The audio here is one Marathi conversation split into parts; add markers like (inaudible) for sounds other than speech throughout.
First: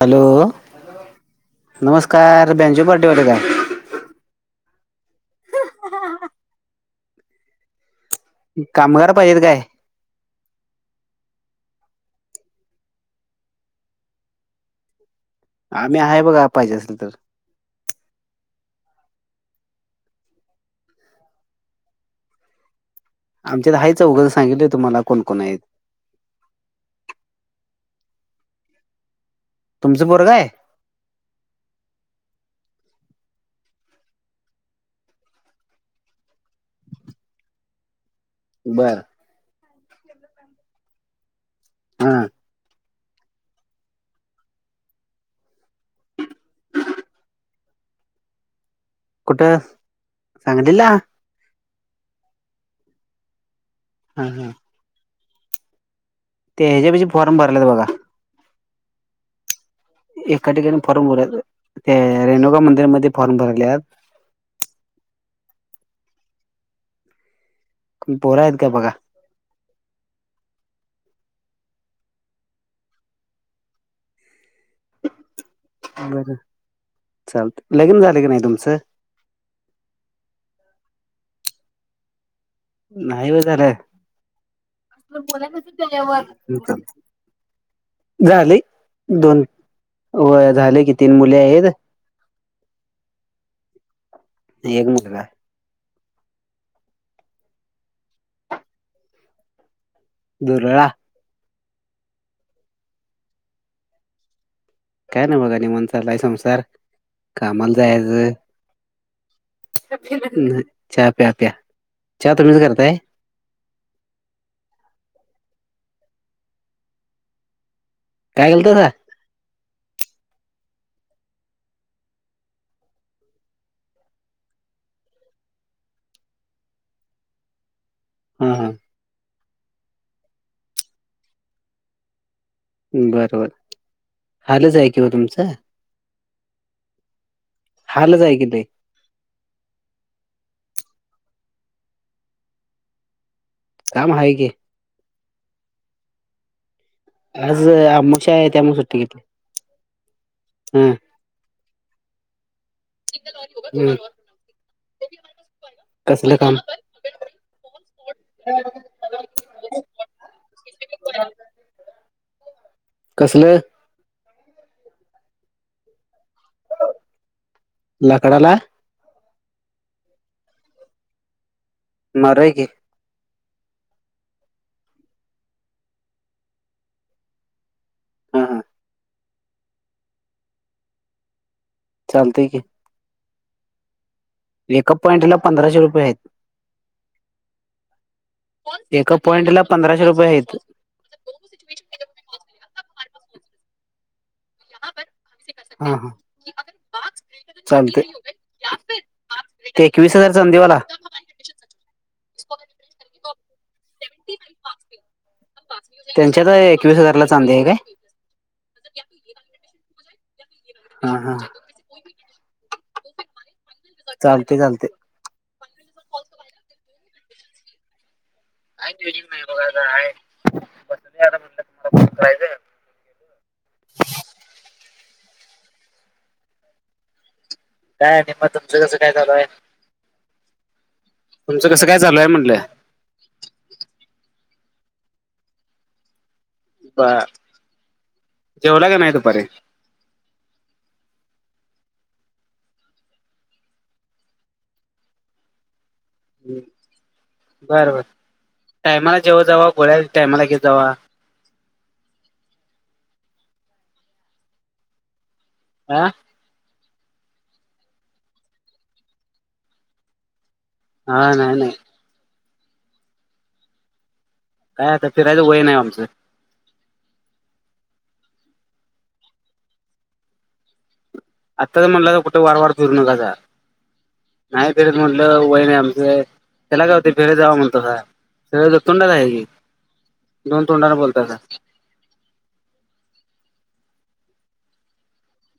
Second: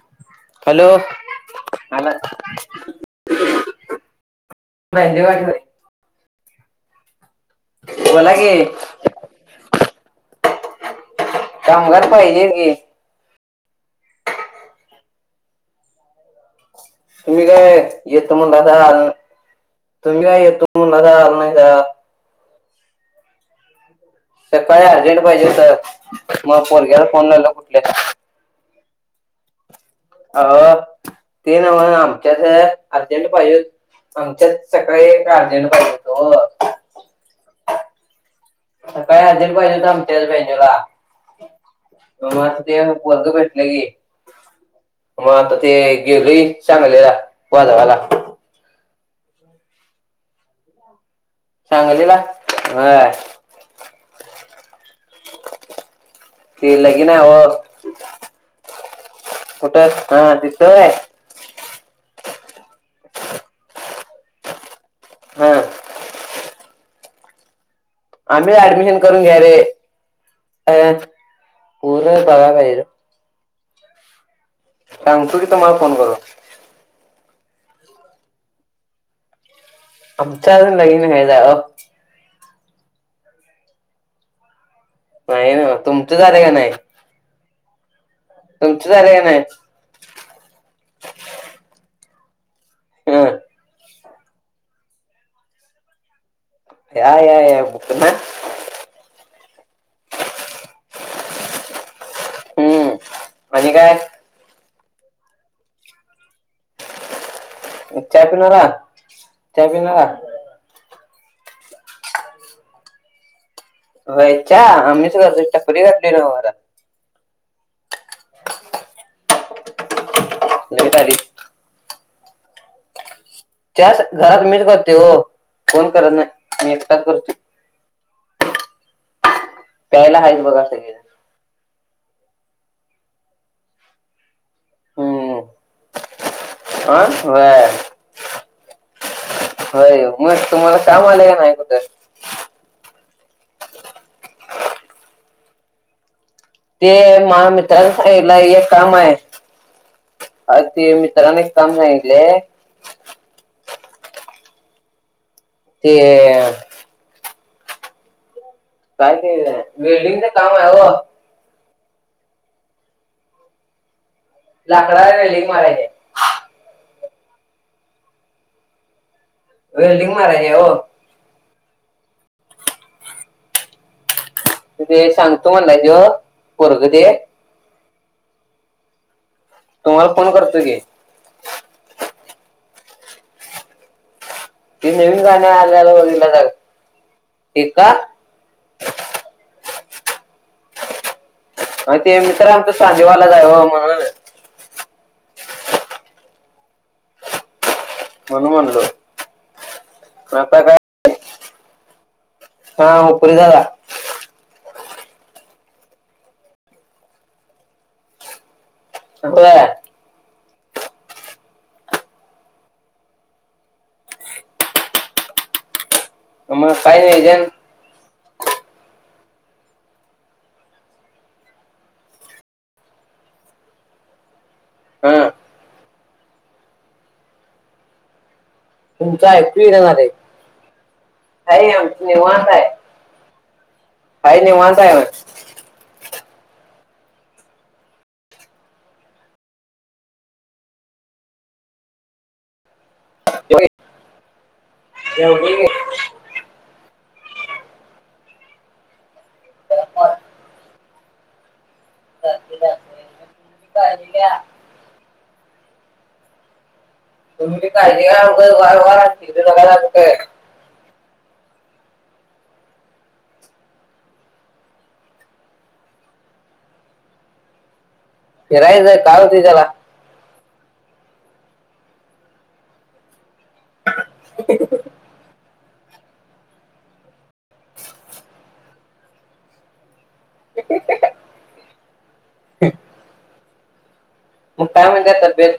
हॅलो हॅलो नमस्कार बँजो पार्टीवाले काय माहिंदे वाट हहहहा बोला की. कामगार पाहिजेत काय कामगार पाहिजे की. आम्ही आहे बघा पाहिजे असेल तर. तुम्ही काय येतो म्हण तसा आल तुम्ही काय येतो म्हणसा आल नाही का. आमच्या तर हाय चौघस सकाळी अर्जंट पाहिजे हो तर मग पोरग्याला फोन लावला कुठल्या. तुमचं पोरगं आहे अ ते नव्ह आमच्याच अर्जंट पाहिजे आमच्यात सकाळी एक अर्जेंट पाहिजे होतो. बरं काय अर्जंट पाहिजे मतेच बहिजूला हा ते वर्ग भेटले की. मग आता ते गेलोय चांगले वाजवाला. कुठ सांगलीला? सांगलीला व्हय. हम् हम् ते ह्याच्या लगीन पेक्ष आहे फॉर्म हो भरलेत बघा. कुठं हा एका तिथं ठिकाणी आहे फॉर्म भर त्या रेणुका मंदिरमध्येध्ये फॉर्म भरयल्यात. हम् पोरं आम्ही आहेत का बघा ऍडमिशन करून घ्या रे अ पूर्ण बघा पाहिजे. सांगतो की तुम्हाला फोन करून. बरं चालत लग्न झाले की नाही तुमचं? आमच्या अजून लगीन नाही झालं हो. नाही ब झालं अस नाही बोलाय ना तुमचं त्यावर. झालं का नाही झाले तुमचं झालं का नाही दोन व झाले कि तीन मुले आहेत. हम एक मुलगा या या या दुरळा हम्म आणि काय? काय ना बघा नि म्हण चाललाय संसार. कामाला चहा जायचं पिणारा चहा पिणारा चहा प्या प्या चहा तुम्हीच करताय? व्हय चहा आम्हीच करतोय टपरी घातली नव्ह आता. काय केालतोसा. द्या तारीख त्याच घरात मीच करते हो कोण करत नाही मी एकटाच करतो. हम हम प्यायला हाच बघा सगळे बर बर हालच हाय की व हम्म तुमचं हा बर हालच हाय की लई. होय मग तुम्हाला काम आले का नाही कुठं? काम आहे की ते माझ्या आज अमावस्या मित्रांला आहे एक त्यामुळे काम सुट्टी आहे घेतली अ ते मीतर्रान एक काम सांगितलय ते ह् कसलं काम (inaudible) काय ते वेल्डिंगच काम आहे ओ कसले लाकडाला वेल्डिंग मारायचे लाकडाला वेल्डिंग मारायचीय ओ मारूया की त ते सांगतो म्हणलाय तो पोरगं ते हा हा तुम्हाला फोन करतोय की चालतय की ते एका अप नवीन पॉइंटला गाणे पंधराशे आल्याला रुपये आहेत बघितला जाग ते का एका पॉइंटला पंधराशे रुपये आहेत आणि तेन मित्र आमच सांगलीवाला जावं म्हणून हा हा चालतय म्हणून म्हणलो हजार आता काय चांदीवाला हा हुपरीत जाऊया त्यांच्यात एकवीस हजारला चांदी आहे काय हो हम हम चालतय चालतय म काय नाही काय बघ म्हणय (unintelligible) हा दाय निम त (unintelligible) तुमचं ऐकू येईना झालंय तुमचं हाय कसं आम काय चालू आहे निवांत म्हटलं हाय खाये वाा बरं जेवला का नाही दुपारी ज जेवलोय की ह् बरं बर टायमाला जेवत जावं गोळ्या टायमाला घेत जावा (unintelligible) आह (unintelligible) तुम्ही पण काळजी घ्या का (unintelligible) हा नाही नाही काय आता फिरायचं वय नाही आमचं फिरायचय काय होतंय त्याला आत्ता तर म्हणलं तर कुठे वार वार फिरू नका स नाही फिर म्हटलं वय नाही आमच त्याला काय होतय फिरा जाव म्हणतोसा सगळ तोंडाला आहे की दोन तोंडाना बोलतासा ह (unintelligible) मग काय म्हणत्या तब्येत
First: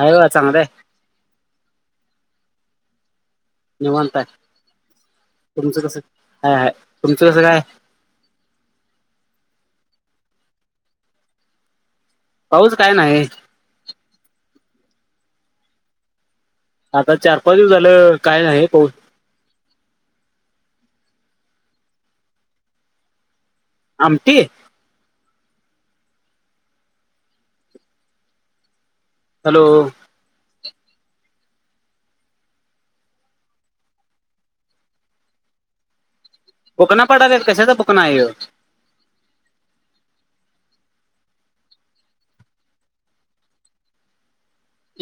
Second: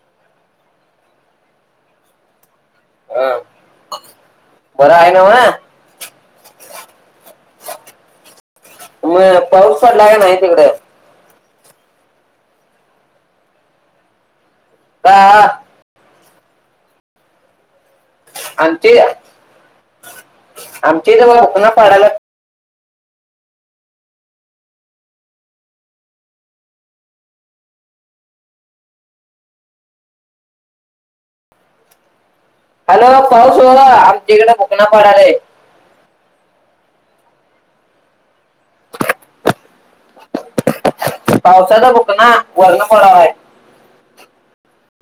हाय बघा चांगलय अ निवांत आहे बरं आहे नव्ह तुमचं कसंय हय हाय तुमचं कसं काय मग पाऊस पडलाय काय नाही तिकडे पाऊस काय नाही का आता चार पाच दिवस झालं काय नाही पाऊस आमचे आमचे इथं बुकना पाडाल्यात आमटी हॅलो हॅलो पाऊस होय आमच्याकडे बूकणा पाडालंय बुकना पाडाल्यात कशाचा बुकणा आहे ह्यो पावसाचा बुकना वरण पडलाय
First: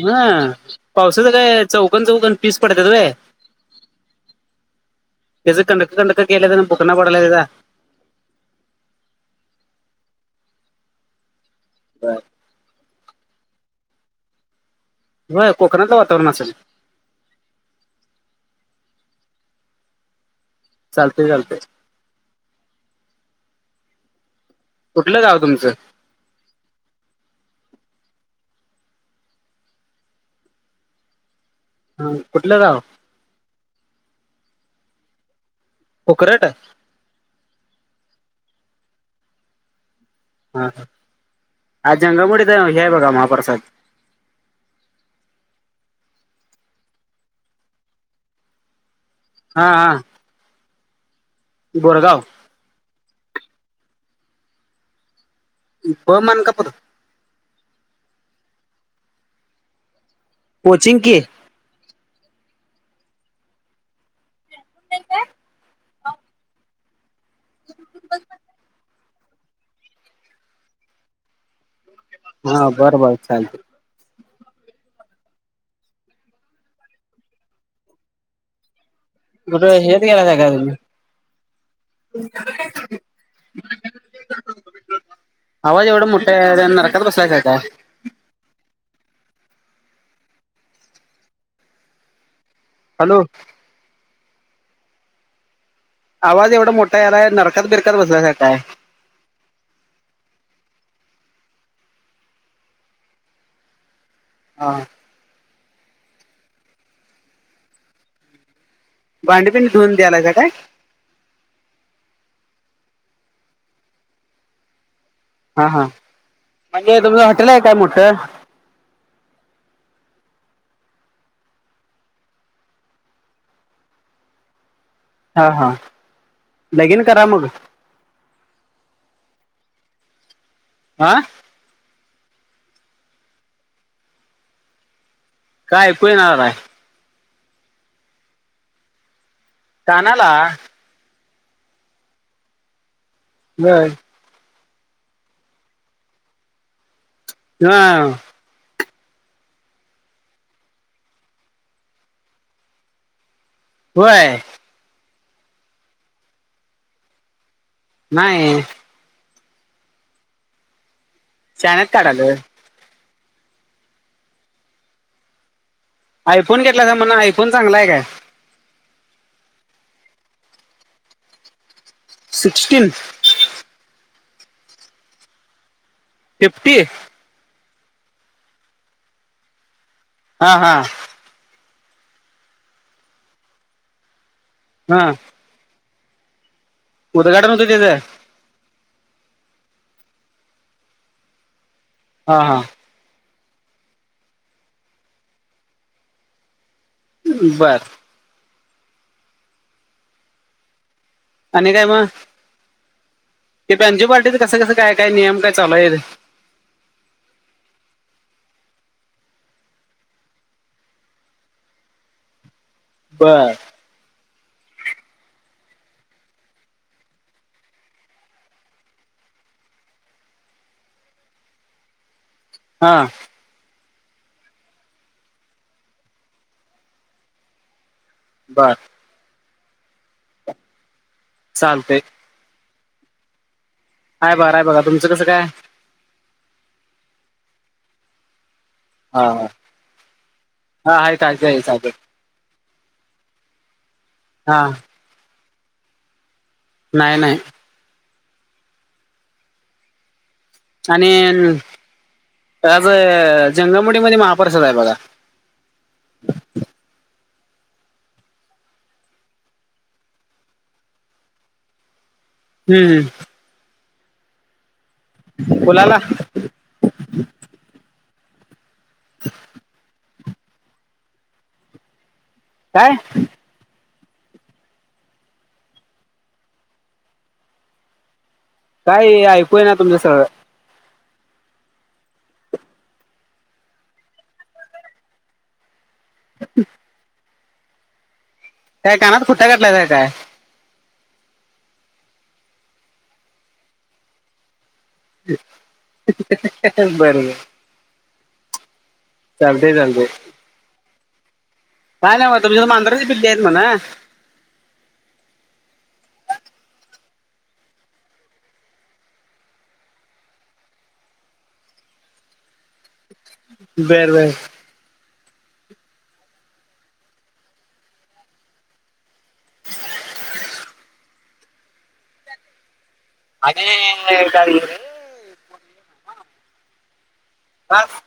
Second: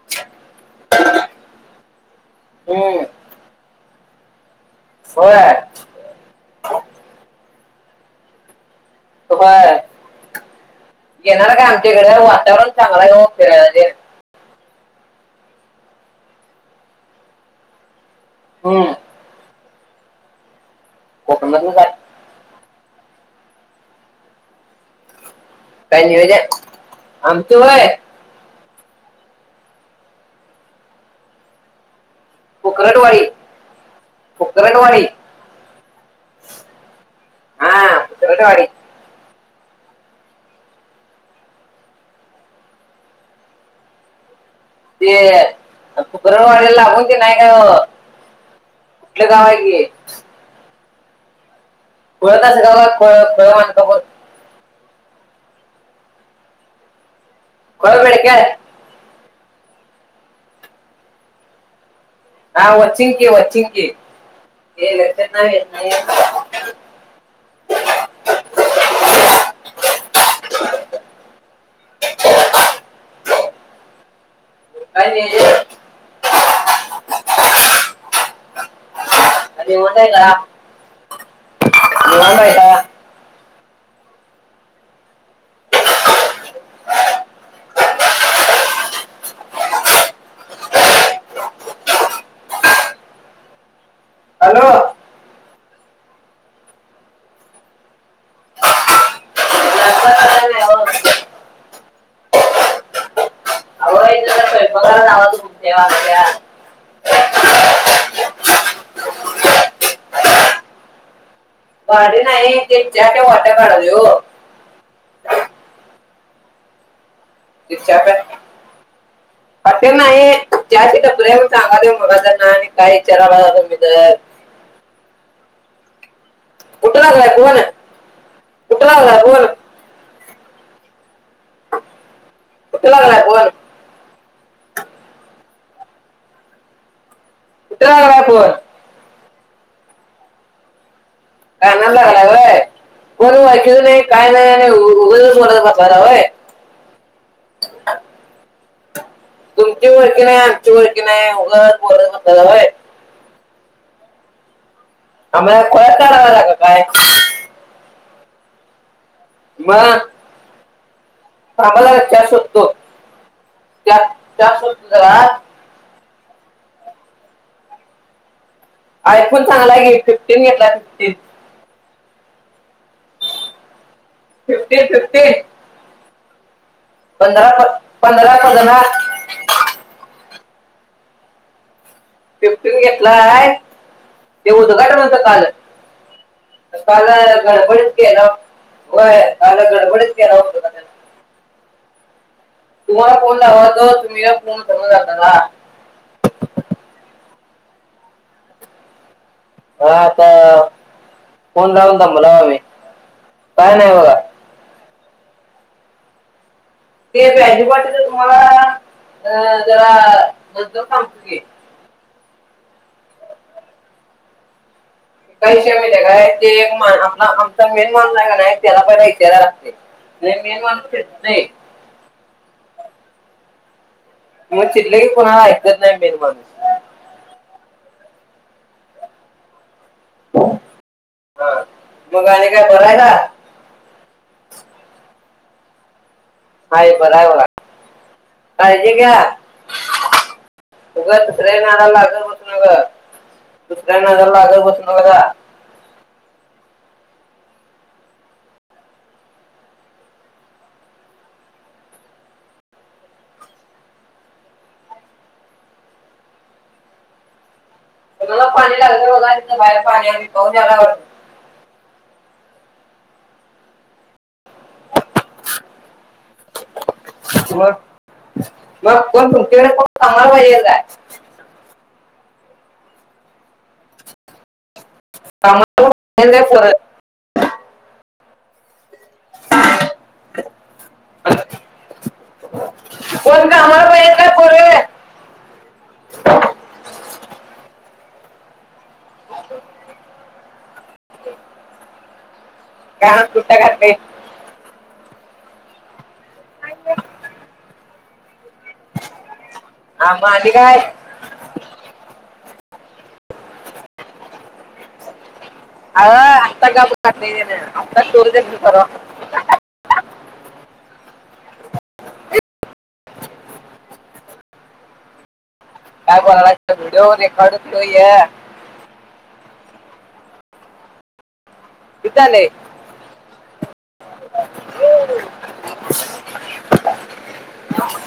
हा पावसाचं काय चौकन चौकन पीस पडत्यात हम्म व्हय होय त्याच कंडक कंडक केल्यात आणी बुकना पडालाय त्याचा होय येेणार काय आमच्याकडे वातावरण चांगलं हाय ओ फिरायला तेन हो कोकणातलं वातावरण असंल हम्म चालतंय चालतंय कोकणातलं काय कुठलं गावं तुमचं काय नियोजन आमच व्हय हा कुठल फुकरटवाडी फुकरटवाडी फुकरट हा फुकरटवाडी हा ह आज जंगमवाडीचा हे बघा महाप्रसाद ते फुकरटवाडीला लागून ते नाही काय ओ कुठलं गाव आहे हा की आहे बोरगाप (inaudible) खुळ मानकापूर खुळ बेडकीयाळ वोचिकी हा वचिकी वचिकी (inaudible) हा बरं बर चालतय काय नियोजन कुठ निवांत हे्यात आहे गेलासा काय का तुम्ही निवांत आहे का आवाज एवढा मोठा यायलाय नरकत बसलासा की काय हॅलो हॅलो आवाज एवढा मोठा यायलाय नरकात बिरकत बसलासा की काय हॅलो हा ये भामट्या भांड तेन धुऊन द्यायलासा काय भांडी नाही ते चहाच्या वाट्या काढालोय ओ हा हा म्हणजे तुमचं हॉटेल आहे काय ते चहा मोठं प्या- हॉटेल नाही चहाची टपरी हाय म्हूणन सांगलोय मागच्यान आणि काय विचारलासा तुम्ही तर हा हा कुठं लगीन करा लागलाय मग. फोन, कुठं लागलाय फोन आह कुठं लागलाय फोन काय ऐकू येईना दादा कुठं लागलाय फोन कानाला काना लागय कोणी ऐकलं होय नाही काय नाही उग पासलावय ह तुमची ओळखी नाही आमची ओळखी नाही उग ब हो हो आहे आम्हाला कोयतरावां लाग काय नाही. मग थांबा शाळेत जरा चहा काढालोय. शोधतो चहा चहा शोधतो जरा. आयफोन घेतलासा म्हण आयफोन चांगला आहे काय? आयफोन चांगला आहे की फिफ्टीन घेतलाय fifteen sixteen. Fifteen fifteen fifty पंधरा पंधरा पंधरा हा हा फिफ्टी घेतलंय ते उद्घाटन हा होतं काल काल उद्घाटन होतं गडबडीत त्याचं केलाव व्हय काल गडबडीत केलाव उद्घाटन हा हा तुम्हाला फोन लावातो तुम्हीला फोन उचलताना झालतासा बर काय आता फोन आणि काय लाऊन मग? दमलाव आम्ही ते काय नाही बेंजो बघा पार्टीच कसं कसं काय काय नियम काय चालूय आहेत. ते व्याजी वाटच तुम्हाला अ जरा नंतर सांगतो की बर कसाय माहिती हाय काय ते एक आपला आमचा मेन माणूस हाय काय नाही त्याला पण विचाराय लागतंय अरे मेन माणूस येत नाही. हां. मग चिडलं की कोणाला ऐकत नाही मेन माणूस. बर. हो. चालतय. मग आणि काय बरय ना. हाय बराय बघा तुमचं कसं काय? हाय बराय बघा काळजी घ्या हा हा हा आहे उगाच काय काय दुसऱ्या चालतंय नादाला लागत हा बसू. (unintelligible) नाही नाही आणि आज जंगामडी मध्ये महाप्रसाद आहे बघा. घराला पाणी लागलंय बगा इथन बाहेर पाणी आलंय पाऊस यायलाय आवर. हम् ह उलाला मग मग कोण तुमच्याकडे कोण कामाला पाहिजे. काय कामाला (unintelligible) काय ऐकूय ना तुमंच सगळं. कोण कामाला पाहिजे का पोरं. ह काय कानात खुट्टा घातलास का काय? काय कुट्ट घातलंय. बर बरं. चालतंय चालतंय. हां म आणि काय काय नाही म तुमच्यात मांजराची पिली आहेत म्हण. आर आत्ता गाब घातलंय तेन आता थोड्या (unintelligible) परवा बर बर. काय बोला व्हिडिओ रेकॉर्डय. यधले अग का घे. ह.